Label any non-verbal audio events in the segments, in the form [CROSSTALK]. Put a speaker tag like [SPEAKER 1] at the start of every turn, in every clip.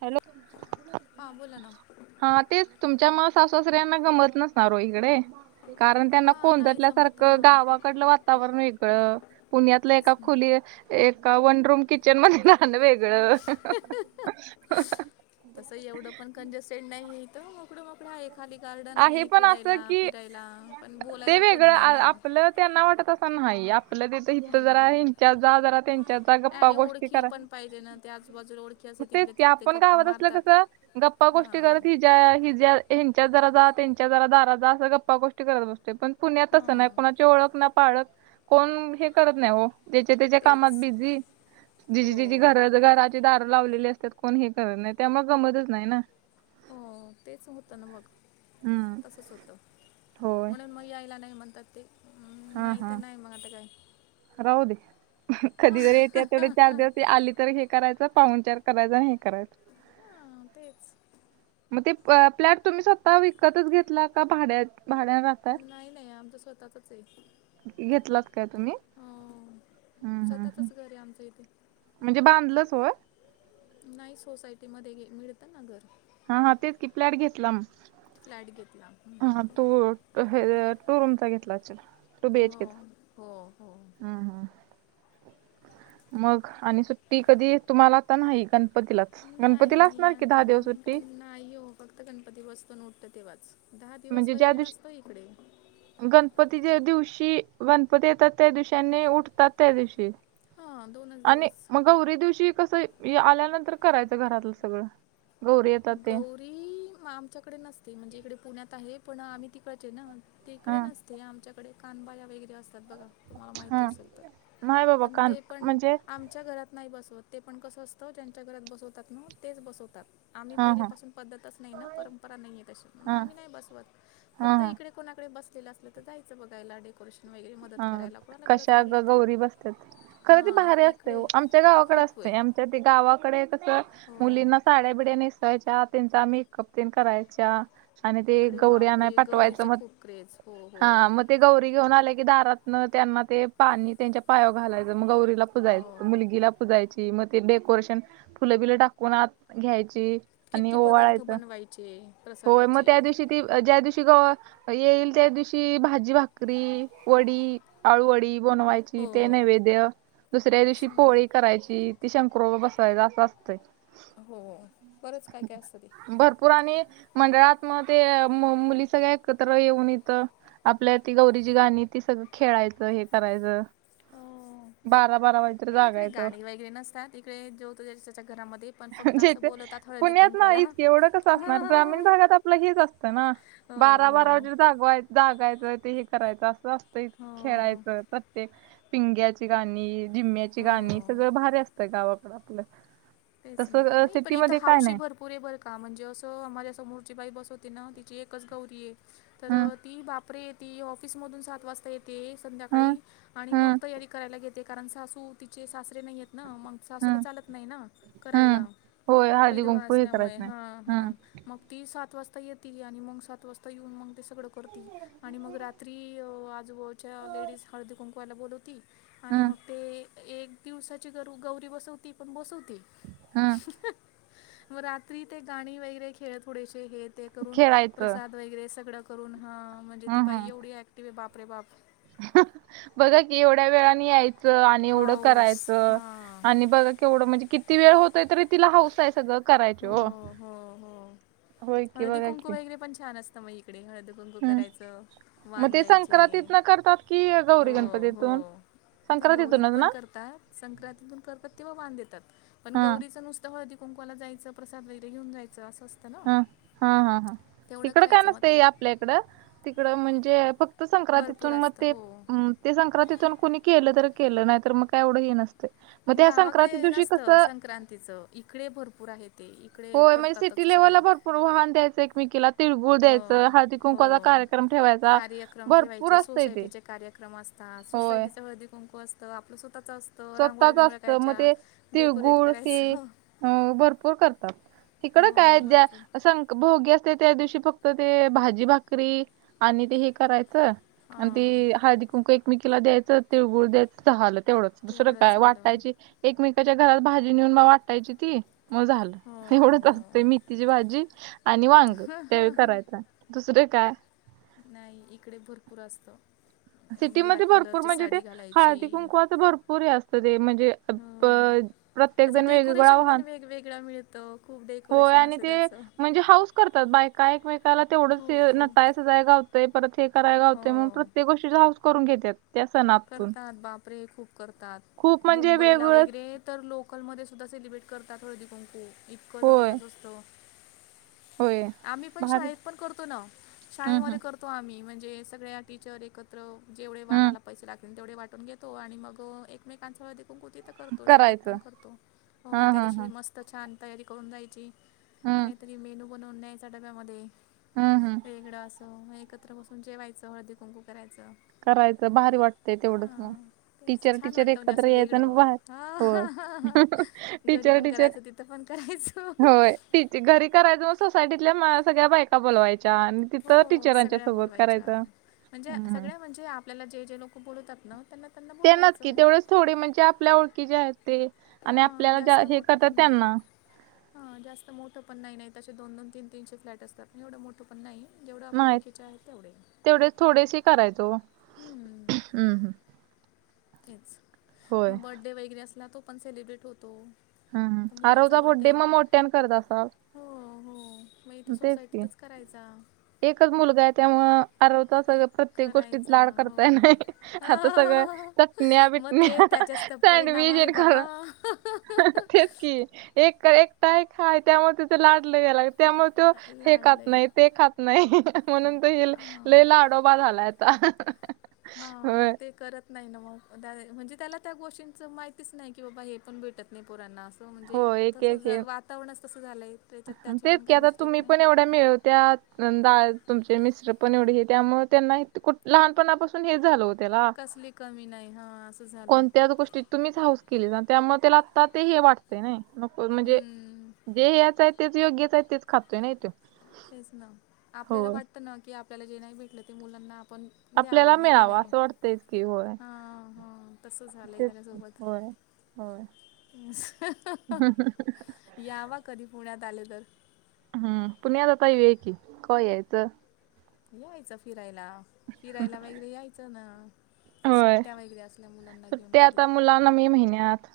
[SPEAKER 1] Hello
[SPEAKER 2] हां बोला ना
[SPEAKER 1] हा तेच तुमच्या म सासुसऱ्यांना गमत नसणारो इकडे कारण त्यांना
[SPEAKER 2] हां नाही जमत
[SPEAKER 1] कोंजटल्यासारखं
[SPEAKER 2] हां
[SPEAKER 1] गावाकडलं वातावरण वेगळं पुण्यातलं
[SPEAKER 2] तेच
[SPEAKER 1] एका
[SPEAKER 2] ना
[SPEAKER 1] खुली एका वन रूम किचन मध्ये नाण वेगळं
[SPEAKER 2] तसं एवढं पण कंजस्टेड नाही तो कुड मोकड आहे खाली गार्डन आहे
[SPEAKER 1] पण असं
[SPEAKER 2] खेळायला
[SPEAKER 1] की
[SPEAKER 2] फिरायला पण
[SPEAKER 1] ते
[SPEAKER 2] बोलायला कोणी
[SPEAKER 1] वेगळं
[SPEAKER 2] नाही ना
[SPEAKER 1] आपलं त्यांना वाटत अस नआहे आपलं तेत इथं जरा हच्या जा जरा त्यांच्या जा गप्पा
[SPEAKER 2] आणि
[SPEAKER 1] गोष्टी
[SPEAKER 2] ओळखी
[SPEAKER 1] करा
[SPEAKER 2] पण पाहिजे ना आजबाजू ओडे
[SPEAKER 1] तेच की आपण गावत असलं कसं गप्पा गोष्टी
[SPEAKER 2] हां
[SPEAKER 1] करत हिज्या हिज्या ह्यांच्या जरा जा त्यांच्या जरा दारा जा असं गप्पा गोष्टी करत बसते पण पुण्यातसं ना
[SPEAKER 2] हां
[SPEAKER 1] कोणाची ओळख ना पाळक कोण हे करत नाही हो त्याच्या त्याच्या कामात
[SPEAKER 2] तेच
[SPEAKER 1] बिझी
[SPEAKER 2] हो
[SPEAKER 1] जि ति घर घराची द लावलेले असतात कोण हे करत नाही, त्यामुळे जमतच नाही ना.
[SPEAKER 2] हो, तेच होतं ना मग.
[SPEAKER 1] हम्म
[SPEAKER 2] तसचं होत,
[SPEAKER 1] होय
[SPEAKER 2] म्हणून मग यायला नाही म्हणतात ते. म्
[SPEAKER 1] हा
[SPEAKER 2] नाही
[SPEAKER 1] हा
[SPEAKER 2] तर नाही मग आता काय
[SPEAKER 1] राहू दे
[SPEAKER 2] हां
[SPEAKER 1] हंकधीरी येते तेवढे चार दिवसी आली तर हे करायचं पाहूनचार करायचं हे करायचं
[SPEAKER 2] हां, तेच.
[SPEAKER 1] मग ते प्लॅट तुम्ही स्वतः विकतच घेतला का, भाड्या- भाड्यानं
[SPEAKER 2] नाही नाही, आमच स्वतःतच ये
[SPEAKER 1] घेतलात काय तुम्ही
[SPEAKER 2] हा.
[SPEAKER 1] हम्म हम्म हम्म
[SPEAKER 2] स्वतःतच घर आहे आमचं इथे.
[SPEAKER 1] म्हणजे बांधलंच होय.
[SPEAKER 2] नाही, सोसायटी मध्ये हे मिळत ना घर.
[SPEAKER 1] हा हा, तेच कि प्लॅट घेतला मग
[SPEAKER 2] फ्लॅट घेतला
[SPEAKER 1] हा
[SPEAKER 2] हम्म.
[SPEAKER 1] तो त हे टू रूमचा घेतला असचील.
[SPEAKER 2] हो हो हो.
[SPEAKER 1] हम, मग आणि सुट्टी कधी तुम्हाला आता नाही का? गणपतीलाच गणपती ला
[SPEAKER 2] नाही
[SPEAKER 1] असणार की, दहा
[SPEAKER 2] आता
[SPEAKER 1] दिवस सुट्टी.
[SPEAKER 2] गण नाही हो, फक्त गणपती बसतो न उठतो तेव्हाच दहा दिवस वगैरे
[SPEAKER 1] दिवशी
[SPEAKER 2] नसतो इकडे.
[SPEAKER 1] गणपती ज्या दिवशी गणपती येतात, त्या दिवशी आणि उठतात त्या दिवशी.
[SPEAKER 2] हां दोनच
[SPEAKER 1] आणि
[SPEAKER 2] दिवस
[SPEAKER 1] मग गौरी दिवशी कसं आल्यानंतर करायचं घरातलं सगळं. गौरी येतात ते
[SPEAKER 2] गौरी आमच्याकडे नसते म्हणजे इकडे पुण्यात आहे, पण आम्ही तिकडचे ना. इकडे
[SPEAKER 1] हा
[SPEAKER 2] नसते, आमच्याकडे कानबाया वगैरे असतात बघा. तुम्हाला माहिती
[SPEAKER 1] हा
[SPEAKER 2] असेल तर,
[SPEAKER 1] नाही बाबा
[SPEAKER 2] पण
[SPEAKER 1] कान
[SPEAKER 2] ते पण
[SPEAKER 1] म्हणजे
[SPEAKER 2] आम च्या घरात नाही बसवत ते, पण कसं असतं ज्यांच्या घरात बसवतात ना तेच बसवतात. आम्ही
[SPEAKER 1] हा
[SPEAKER 2] पहिल्या
[SPEAKER 1] हा
[SPEAKER 2] पासून पद्धतच नाही ना, परंपरा नाही आहेे तशी मग
[SPEAKER 1] हा
[SPEAKER 2] आम्ही नाही बसवत.
[SPEAKER 1] हा
[SPEAKER 2] फक्त
[SPEAKER 1] हा
[SPEAKER 2] इकडे कोणाकडे बसलेलं असलं तर, जायचं बघायला डे डेकोरेशन वगैरे मदत
[SPEAKER 1] हा
[SPEAKER 2] करायला, कोणाला गरज
[SPEAKER 1] कशा
[SPEAKER 2] पडली
[SPEAKER 1] ग
[SPEAKER 2] तर
[SPEAKER 1] गौरी बसतात. खरं तर भारी
[SPEAKER 2] हां
[SPEAKER 1] असतय
[SPEAKER 2] इकडे
[SPEAKER 1] वो आमच्या गावाकडे
[SPEAKER 2] खूप आहे
[SPEAKER 1] असतयं, आमच्या ते गावाकडे कस
[SPEAKER 2] हो
[SPEAKER 1] मुलींना साड्या बिड्या नेसावायच्या त्यांचा मेकअप तेन करायच्या. आणि ते
[SPEAKER 2] इकडे
[SPEAKER 1] गौरी आणायला
[SPEAKER 2] बापरे
[SPEAKER 1] पाठवायचं
[SPEAKER 2] गौरीचं
[SPEAKER 1] मग
[SPEAKER 2] खूप क्रेज हो हो
[SPEAKER 1] हा म ते गौरी घेऊन आले की, दारातन त्यांना ते पाणी त्यांच्या पायाव घालायचं मग गौरी ला
[SPEAKER 2] हो
[SPEAKER 1] पुजायचं मुलगीला पुजायची मग, ते डेकोरेशन फुलं बिलं टाकून आत घ्यायची. आणि
[SPEAKER 2] किती पदार्थ
[SPEAKER 1] ओवाळायचं
[SPEAKER 2] बनवायचे?
[SPEAKER 1] होय, मग
[SPEAKER 2] प्रसादाचे
[SPEAKER 1] त्या दिवशी ती ज्या दिवशी गवर येईल, त्या दिवशी भाजी, भाकरी, वडी आळूवडी बनवायची. ते
[SPEAKER 2] हो
[SPEAKER 1] नैवेद्य. दुसऱ्या दिवशी
[SPEAKER 2] सगळं
[SPEAKER 1] पोळी करायची, ती शंकरोबा बसवायच असं असतंय.
[SPEAKER 2] हो बरंच काय काय असतं ते
[SPEAKER 1] भरपूर आणि मंडळात मग ते मुली सगळ्या एकत्र येऊन इथं आपल्या ती गौरीची गाणी, ती सगळं खेळायचं हे करायचं.
[SPEAKER 2] हं
[SPEAKER 1] बारा बारा वाजेपर्यंत
[SPEAKER 2] येइकडे
[SPEAKER 1] जागायचं
[SPEAKER 2] गाणी वगैरे नसतात, इकडे जो तो ज्याच्यात्याच्या त्याच्या घरामध्ये पण फक्त
[SPEAKER 1] म्हणजे
[SPEAKER 2] असं
[SPEAKER 1] इथे
[SPEAKER 2] बोलावतात हळदी
[SPEAKER 1] पुण्यात ना
[SPEAKER 2] कुंकवाला.
[SPEAKER 1] इतके एवढं कसं असणार ग्रामीण भागात आपलं हेच असतं ना,
[SPEAKER 2] हो
[SPEAKER 1] बारा बारा
[SPEAKER 2] हो
[SPEAKER 1] वाजे जाग जागायचं ते हे करायचं. अस स [UNINTELLIGIBLE]
[SPEAKER 2] हो
[SPEAKER 1] खेळायचं परत ते पिंग्याची गाणी. झीम्म्याची गाणी
[SPEAKER 2] हो
[SPEAKER 1] सगळ भारी असतं गावाकड आपलं.
[SPEAKER 2] तेच ना.
[SPEAKER 1] तसं
[SPEAKER 2] नई पण इथं
[SPEAKER 1] सिटीमध्ये काय
[SPEAKER 2] हौशी
[SPEAKER 1] नाही
[SPEAKER 2] भर पुरे बर का. म्हणजे असं आ माझ्या समोरची बाई बसवते ना, तिची एकच गौरीय. तर
[SPEAKER 1] हम्म
[SPEAKER 2] ती बापरे, ती ऑफिसमधून सात वाज ता येते
[SPEAKER 1] हम्म
[SPEAKER 2] संध्याकाळी, आणि मग
[SPEAKER 1] हम्म
[SPEAKER 2] तयारी करायला घेते. कारण सासू चे सासरे नाही आहेत ना, मग सासूला
[SPEAKER 1] हम्म
[SPEAKER 2] चालत नाही ना.
[SPEAKER 1] हम्म
[SPEAKER 2] करायला
[SPEAKER 1] होय हळदी
[SPEAKER 2] विधवा
[SPEAKER 1] कुंकू हे करायचं
[SPEAKER 2] असल्यामुळे,
[SPEAKER 1] नाही
[SPEAKER 2] हं,
[SPEAKER 1] हम्म
[SPEAKER 2] हं मग ती सात वाजता येती आणि मग सात वाजता येऊन मग ते सगळं करती, आणि मग रात्री आजुबाजू च्या लेडीज हळदी कुंकुवायला बोलवती, आणि
[SPEAKER 1] हम्म
[SPEAKER 2] मग ते एक दिवसाची गर गौरी बसवती पण बसवती.
[SPEAKER 1] हा.
[SPEAKER 2] मग रात्री ते गाणी वगैरे खेळ थोडेसे हे ते करून
[SPEAKER 1] खेळायचं
[SPEAKER 2] प्रसाद वगैरे सगळं करून ह म्हणजे ती
[SPEAKER 1] हम्म
[SPEAKER 2] बाई
[SPEAKER 1] हम्म
[SPEAKER 2] एवढी ऍक्टिव आहे बापरे बाप.
[SPEAKER 1] बघा की, एवढ्या वेळानी याय आणि एवढं
[SPEAKER 2] हाऊस
[SPEAKER 1] करायचं,
[SPEAKER 2] हां
[SPEAKER 1] आणि बघ केवढं म्हणजे कि ती वेळ होतय तरी तिला हास आहे सगं
[SPEAKER 2] हो, हो, हो
[SPEAKER 1] होय की
[SPEAKER 2] हळदी
[SPEAKER 1] बघा
[SPEAKER 2] कुंकू
[SPEAKER 1] की
[SPEAKER 2] वगैरे पण छान असत. तर मग इकडे हळदी, कुंकू,
[SPEAKER 1] हम्म
[SPEAKER 2] करायचं
[SPEAKER 1] मग
[SPEAKER 2] वान
[SPEAKER 1] ते
[SPEAKER 2] द्यायचे
[SPEAKER 1] संक्रांतीतन करतात की, गौरी गणपती तून
[SPEAKER 2] तथे गौरीत पण करतात, संक्रांतीतून करतात तेव्हा वान देतात, पण
[SPEAKER 1] हा
[SPEAKER 2] गौरीचं नुसत हळदी- कुंकुला जायचं, प्रसाद वगैरेऊ जायं असं ना
[SPEAKER 1] हा, हा, हा, हा
[SPEAKER 2] तेवढं
[SPEAKER 1] इकडं काय
[SPEAKER 2] करायचं मग
[SPEAKER 1] नसत
[SPEAKER 2] ते
[SPEAKER 1] आपल्या इकडं, तिकड म्हणजे फक्त संक्रांतीतून
[SPEAKER 2] भरपूर
[SPEAKER 1] मग
[SPEAKER 2] असतं
[SPEAKER 1] ते
[SPEAKER 2] हो
[SPEAKER 1] ते संक्रांतीतून कुणी केलं तर केलं, नाही तर मग काय एवढं हे नसते.
[SPEAKER 2] गावाकडे नसत संक्रांतीचं, इकडे भरपूर आहे ते. इकडे
[SPEAKER 1] होय म्हणजे सिटी
[SPEAKER 2] करतातच
[SPEAKER 1] लेव्हला
[SPEAKER 2] सगळे
[SPEAKER 1] भरपूर, वान द्यायचं एकमेकीला तिळगुळ
[SPEAKER 2] हो
[SPEAKER 1] द्यायचं, हळदी- कुंकवाचा
[SPEAKER 2] हो
[SPEAKER 1] कार्यक्रम ठेवायचा, भरपूर असत इ तेे
[SPEAKER 2] ्रम असता, सोसायटीचा हळदी -कुंकू असतं, आपलं स्वतःच असत.
[SPEAKER 1] स्वतःच असत, मग ते
[SPEAKER 2] डेकोरेट
[SPEAKER 1] तिळगुळ
[SPEAKER 2] करायचं
[SPEAKER 1] हे अ भरपूर करतात. तिकडं
[SPEAKER 2] हो
[SPEAKER 1] काय, ज्या,
[SPEAKER 2] भरपूर
[SPEAKER 1] भोगी असते, त्या दिवशी फक्त ते भाजी भाकरी आणि ते हे करायचं आणि
[SPEAKER 2] हां
[SPEAKER 1] ती हळदी -कुंक एकमेकीला द्यायचं तिळगुळ द्यायचं झालं तेवढंच. दुसरं काय वाटायची, एकमेकाच्या घरात भाजी नेऊन बा वाटायची ती मग झालं,
[SPEAKER 2] हो
[SPEAKER 1] एवढच
[SPEAKER 2] हो
[SPEAKER 1] असत मेथीची भाजी आणि वांग त्यावे करायचा. दुसरं काय?
[SPEAKER 2] नाही इकडे भरपूर असत.
[SPEAKER 1] सिटीमध्ये भरपूर म्हणजे, ते
[SPEAKER 2] घालायची
[SPEAKER 1] हळदी कुंकुवाच भरपूर हे असत ते म्हणजे अ
[SPEAKER 2] हो
[SPEAKER 1] प्रत्येक
[SPEAKER 2] त्याचं
[SPEAKER 1] जण वेगवेगळं
[SPEAKER 2] डेकोरेशन पण
[SPEAKER 1] वान,
[SPEAKER 2] वेगवेगळं मिळतं खूप
[SPEAKER 1] होय
[SPEAKER 2] डेकोरेशन
[SPEAKER 1] आणि
[SPEAKER 2] असतं
[SPEAKER 1] ते
[SPEAKER 2] त्याचं
[SPEAKER 1] म्हणजे हाऊ ात बायका, एकमेकाला तेवढंच
[SPEAKER 2] खूप
[SPEAKER 1] नटा
[SPEAKER 2] खूप
[SPEAKER 1] सजाय गावतय परत हे करत गावतय मग
[SPEAKER 2] हो
[SPEAKER 1] प्रत्येक गो करून घेतात [UNINTELLIGIBLE]
[SPEAKER 2] करतात, बापरे खूप करतात,
[SPEAKER 1] खूप म्हणजे
[SPEAKER 2] मुंबईला
[SPEAKER 1] वेगवेगळं
[SPEAKER 2] वगैरे तर लोकलमध्ये सुद्धा सेलिब्रेट करतात हळदी- कुंकु इतकं
[SPEAKER 1] होय
[SPEAKER 2] जबरदस्त असत.
[SPEAKER 1] होय
[SPEAKER 2] आम्ही पण
[SPEAKER 1] भारी
[SPEAKER 2] शाळेत पण करतो ना,
[SPEAKER 1] हम्म हम्म
[SPEAKER 2] शाळेमध्ये करतो. ो आम्ही, म्हणजे सगळ्या टीचर एकत्र जेवढे
[SPEAKER 1] हम्म
[SPEAKER 2] वानाला पैसे लागतील तेवढे वाटून घेतो, आणि मग एकमेकांच्या हळदी -कुंकू तिथं करतो, शाळेत
[SPEAKER 1] करायचं
[SPEAKER 2] पण करतो, हो
[SPEAKER 1] हं
[SPEAKER 2] त्या
[SPEAKER 1] हं
[SPEAKER 2] दिवशी
[SPEAKER 1] हं
[SPEAKER 2] मस्त छान तयारी करून जायची
[SPEAKER 1] हम्म
[SPEAKER 2] का तरी मेनू बनवून न्यायचा डब्यामध्ये.
[SPEAKER 1] हम्, हम्
[SPEAKER 2] वेगळं असं, एकत्र बसून जेवायचं हळदी कुंकू करायचं.
[SPEAKER 1] करायचं, भारी वाटतंय तेवढंच मग.
[SPEAKER 2] हां, तेच
[SPEAKER 1] टीचर
[SPEAKER 2] छान
[SPEAKER 1] टीचर
[SPEAKER 2] वाटतं म्हणजे
[SPEAKER 1] एकत्र
[SPEAKER 2] असं
[SPEAKER 1] यायचं आणि
[SPEAKER 2] वेगळं,
[SPEAKER 1] बाहेर होय
[SPEAKER 2] घरी
[SPEAKER 1] टीचर
[SPEAKER 2] पण
[SPEAKER 1] टीचर
[SPEAKER 2] करायचं तिथं तर पण करायचं [UNINTELLIGIBLE]
[SPEAKER 1] होय, तिची घरी करायचं मग सोसायटीतल्या सगळ्या बायका बोलवायच्या आणि तिथं
[SPEAKER 2] हो
[SPEAKER 1] टीचरांच्या
[SPEAKER 2] सगळ्या
[SPEAKER 1] सोबत
[SPEAKER 2] बोलवायच्या
[SPEAKER 1] करायचं.
[SPEAKER 2] म्हणजे
[SPEAKER 1] हम्म हम्म.
[SPEAKER 2] सगळ्या म्हणजे आपल्याला जे जे लोकं बोलवतात ना त्यांना त्यांना
[SPEAKER 1] ते नक्की
[SPEAKER 2] बोलवायचं
[SPEAKER 1] तेवढेच थोडे म्हणजे आपल्या ओळखी जे आहेत ते आणि
[SPEAKER 2] हां
[SPEAKER 1] आपल्याला हे करतात त्यांना
[SPEAKER 2] हा जास्त मोठं पण नाही तसे दोन दोन तीन तीनशे फ्लॅट असतात. आणि एवढं मोठं पण नाही जेवढं आपल्या एवढ खच आहे तेवढे
[SPEAKER 1] तेवढे थोडेसे करायचो हम्म ह्.
[SPEAKER 2] तेच,
[SPEAKER 1] होय.
[SPEAKER 2] मग बर्थडे वगैरे असला तो पण सेलिब्रेट होतो.
[SPEAKER 1] हम्म, हम्म,
[SPEAKER 2] तर मुलाचा
[SPEAKER 1] आरवचा बड्डे
[SPEAKER 2] बर्थडे
[SPEAKER 1] मग मोठ्यानं करत असाल.
[SPEAKER 2] हो, हो, मग इथं
[SPEAKER 1] तेच की.
[SPEAKER 2] सोसायटीतच करायचा.
[SPEAKER 1] एकच मुलगा आहे, त्यामुळं आरवचा सगळं प्रत्येक गोष्टीत
[SPEAKER 2] करायचा
[SPEAKER 1] लाड
[SPEAKER 2] हो
[SPEAKER 1] करताय नाही, आता सगळं चटण्या, बिटण्या
[SPEAKER 2] त्याचेच तर परिणाम
[SPEAKER 1] सँडविच हे
[SPEAKER 2] आहे
[SPEAKER 1] करून
[SPEAKER 2] बाबा.
[SPEAKER 1] तेच की एक एकटा एक हाय त्यामुळं त्याचं लाड लैई व्हाय लागल्यात त्यामुळं हे खात
[SPEAKER 2] लाडलंय
[SPEAKER 1] नाही ते खात नाही म्हणून तो
[SPEAKER 2] हां
[SPEAKER 1] लैई लाडोबा झालाय. आता
[SPEAKER 2] हा मग
[SPEAKER 1] होय
[SPEAKER 2] ते करत. नाही ना मग द म्हणजे त्याला त्या गोष्टींचं माहितीच नाही, की बाबा हे पण भेटत नाही पोरांना असं. म्हणजे
[SPEAKER 1] हो एक एक हे
[SPEAKER 2] तसं वातावरणच तसं झालंय तेच्यात त्याची पण काही मिस्टेक नाही.
[SPEAKER 1] मिळवत्यात तुमचा तुमचे मिस्टर पण एवढे हे त्यामुळं त्यांना इतकं कुठं लहानपणापासून हे झालं ओ
[SPEAKER 2] कसली कमी नाही हा असं झालं.
[SPEAKER 1] त्याच गोष्टी तुम्हीच हाऊस केली ना त्यामुळं त्याला आत्ता ते हे वाटतंय नाही नको म्हणजे
[SPEAKER 2] हम्म,
[SPEAKER 1] जे याचय तेच योग्यच आहे तेच खातोय नाही तो
[SPEAKER 2] तेच ना आपल्याला
[SPEAKER 1] होय
[SPEAKER 2] वाटतं ना की आपल्याला जे नाही भेटलं ते मुलांना आपण द्यावं
[SPEAKER 1] आपल्याला
[SPEAKER 2] हे की
[SPEAKER 1] मिळावं
[SPEAKER 2] नाही
[SPEAKER 1] असं वाटतंयच की होय
[SPEAKER 2] हा ह तस झालंय
[SPEAKER 1] तेच की.
[SPEAKER 2] त्याच्यासोबत
[SPEAKER 1] होय होय.
[SPEAKER 2] या वा कधी पुण्यात आले तर.
[SPEAKER 1] हम्म पुण्यात आाता येऊया की कवा यायचं.
[SPEAKER 2] यायचं फिरायला फिरायला वगैरे यायचं ना. सुट्ट्या वगैरे असल्या मुलांना घेऊन
[SPEAKER 1] ते
[SPEAKER 2] कधी
[SPEAKER 1] आता मुलांना मे महिन्यात.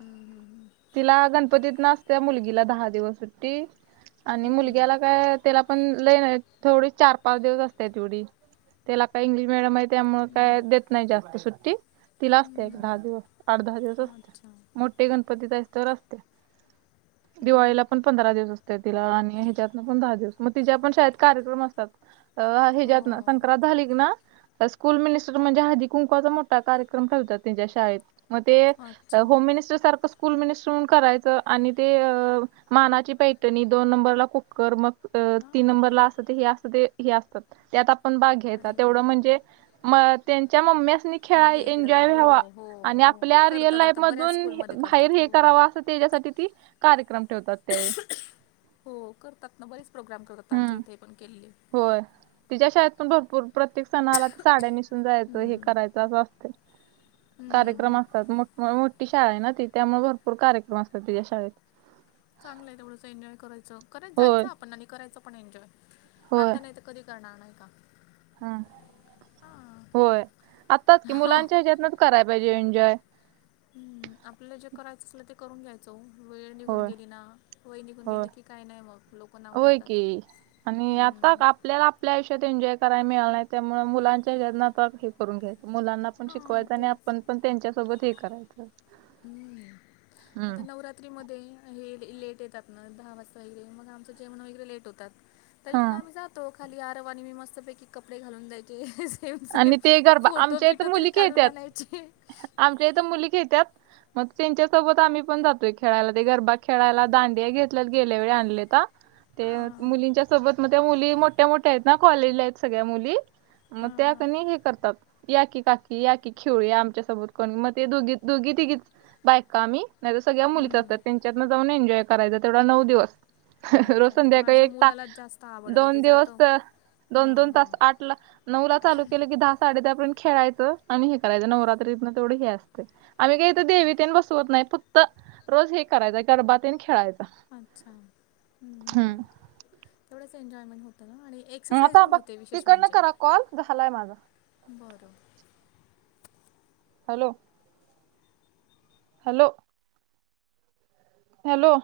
[SPEAKER 2] हम्म. हम्म,
[SPEAKER 1] तिला गणपतीतनं असत्या मुलगीला दहा दिवस सुट्टी. आणि
[SPEAKER 2] हम्म.
[SPEAKER 1] मुलग्याला काय त्याला पण लैई नाही तेवढीच चार पाच दिवस असत्या तेवढी त्याला काय इंग्लिश मिडियम आहे. त्यामुळं काय देत नाही जास्त सुट्टी. तिला असत्या
[SPEAKER 2] हम्म,
[SPEAKER 1] एक दहा
[SPEAKER 2] हम्म.
[SPEAKER 1] दिवस आठ दहा दिवस असत्या.
[SPEAKER 2] अच्छा
[SPEAKER 1] मोठे गणपती जाईस्तवर असत्या. दिवाळीला पण पंधरा दिवस असत्या. तिला आणि ह्याच्यातनं पण दहा दिवस मग तिच्या पण शाळेत कार्यक्रम असतात. अ
[SPEAKER 2] हो
[SPEAKER 1] ह्याच्यातनं संक्रांत झाली की ना स्कूल मिनिस्टर म्हणजे हळदी कुंकवाचा मोठा कार्यक्रम ठेवतात. तेंच्या शाळेत मग ते
[SPEAKER 2] अच्छा
[SPEAKER 1] होम मिनिस्टर सारखं स्कुल मिनिस्टर म्हणून करायचं. आणि ते अ मानाची पैटणी दोन नंबरला कुक्कर मग तीन
[SPEAKER 2] हां
[SPEAKER 1] नंबरला असं ते हे असं ते हे असतात त्यात आपण भाग घ्यायचा
[SPEAKER 2] अरे वा
[SPEAKER 1] तेवढं म्हणजे मग त्यांच्या मम्म्यांस्नी खेळाय
[SPEAKER 2] वेगळं
[SPEAKER 1] एन्जॉय
[SPEAKER 2] हो
[SPEAKER 1] व्हावा.
[SPEAKER 2] हो
[SPEAKER 1] आणि
[SPEAKER 2] हो
[SPEAKER 1] आपल्या रिअल
[SPEAKER 2] करतात
[SPEAKER 1] लाईफ
[SPEAKER 2] आता बऱ्याच
[SPEAKER 1] मधून
[SPEAKER 2] स्कूलमध्ये
[SPEAKER 1] बाहेर
[SPEAKER 2] करतात
[SPEAKER 1] हे
[SPEAKER 2] हो
[SPEAKER 1] करावा असं त्याच्यासाठी ती कार्यक्रम ठेवतात. त्यावेळी
[SPEAKER 2] हो करतात ना बरेच प्रोग्राम करतात. आमच्या
[SPEAKER 1] हम्म
[SPEAKER 2] इथे पण केलेले.
[SPEAKER 1] होय तिच्या शाळेत पण भरपूर प्रत्येक सणाला साड्या नेसून जायचं हे
[SPEAKER 2] हम्म, हम्म,
[SPEAKER 1] करायचं असं असतंय.
[SPEAKER 2] हम्म,
[SPEAKER 1] कार्यक्रम
[SPEAKER 2] हम्म.
[SPEAKER 1] असतात मोठी शाळा आहे ना ती त्यामुळे भरपूर कार्यक्रम असतात. तुझ्या शाळेत
[SPEAKER 2] चांगलंय तेवढं एन्जॉय करायचं करायच
[SPEAKER 1] होय
[SPEAKER 2] जायचं आपण आणि करायचं पण एन्जॉय आता नाही तर कधी करणार नाही आहे का.
[SPEAKER 1] हा
[SPEAKER 2] हां
[SPEAKER 1] होय आत्ताच कि
[SPEAKER 2] हो
[SPEAKER 1] मुलांच्या ह्याच्यातनच कराय पाहिजे एन्जॉय
[SPEAKER 2] हम्म आपल्याला जे करायचं अस ते करून घ्यायचो वेळ निघून
[SPEAKER 1] होय
[SPEAKER 2] गेली ना वय निघून
[SPEAKER 1] होय
[SPEAKER 2] गेलं की काय नाही मग लोकं नाव
[SPEAKER 1] होय
[SPEAKER 2] ठेवतात
[SPEAKER 1] की. आणि आता
[SPEAKER 2] हम्म.
[SPEAKER 1] आपल्याला आपल्या आयुष्यात एन्जॉय करायला मिळाल नाही त्यामु मुलांच्या हत आता ून घ्यायच मुलांना पण
[SPEAKER 2] हां
[SPEAKER 1] शिकवायच आणि
[SPEAKER 2] तेच
[SPEAKER 1] आपण पण त्यांच्यासोबत हे करायचं
[SPEAKER 2] हम्म आता
[SPEAKER 1] हम्म
[SPEAKER 2] नवरात [UNINTELLIGIBLE] हे लेट येतात. दहा वाजता वगैरे मग आमचं जेवण वगैरे लेट होतात. तरी
[SPEAKER 1] हा
[SPEAKER 2] पण आम्ही जातो खाली आरवानी मी मस्तपैकी कपडे घालून जायचे. सेम सेम
[SPEAKER 1] आणि ते गरबा
[SPEAKER 2] फोटो
[SPEAKER 1] आमच्या
[SPEAKER 2] बिटो
[SPEAKER 1] इथं
[SPEAKER 2] तरी
[SPEAKER 1] मुली
[SPEAKER 2] काढून
[SPEAKER 1] खेळत्यात.
[SPEAKER 2] आणायचे.
[SPEAKER 1] आमच्या इथं मुली घ येतात. मग त्यांच्यासोबत आम्ही पण जातोय खेळायला ते गरबा खेळायला दांडिया घेतल्या गेल्या वेळी आणले तर ते
[SPEAKER 2] हां
[SPEAKER 1] मुलींच्या सोबत मग त्या मुली मोठ्या मोठ्या आहेत ना कॉलेजला आहेत सगळ्या मुली. मग
[SPEAKER 2] हां
[SPEAKER 1] त्या
[SPEAKER 2] हां
[SPEAKER 1] कणी हे करतात या की काकी या की खेवळी आमच्या सोबत कोणी मग ते दोघी दोघी तिघीच बायक का आम्ही नाही तर सगळ्या मुलीच
[SPEAKER 2] हम्म
[SPEAKER 1] असतात त्यांच्यातनं जाऊन एन्ॉय करायं तेवढा नऊ दिवस
[SPEAKER 2] मग
[SPEAKER 1] रोसन
[SPEAKER 2] काय
[SPEAKER 1] द्या का
[SPEAKER 2] माझ्या
[SPEAKER 1] एकता
[SPEAKER 2] मुलालाच जास्त आवडतं
[SPEAKER 1] दोन
[SPEAKER 2] ते
[SPEAKER 1] दिवस
[SPEAKER 2] जातं
[SPEAKER 1] दोन दोन
[SPEAKER 2] हां हां
[SPEAKER 1] तास आठ ला नऊ ला चालू केले की दहा साडे दहापर्यंत खेळायचं आणि हे करायचं नवरात्रीतन तेवढं हे असते आम्ही काही तर देवीतन बसवत नाही फक्त रोज हे करायचं गरबातीन खेळायच
[SPEAKER 2] अच्छा ह््् तेवढंच एन्जॉयमेंट होत ना आणि एक
[SPEAKER 1] ह आता बघ तिकडन करा कॉल झालाय माझा
[SPEAKER 2] बरं
[SPEAKER 1] हॅलो हॅलो हॅलो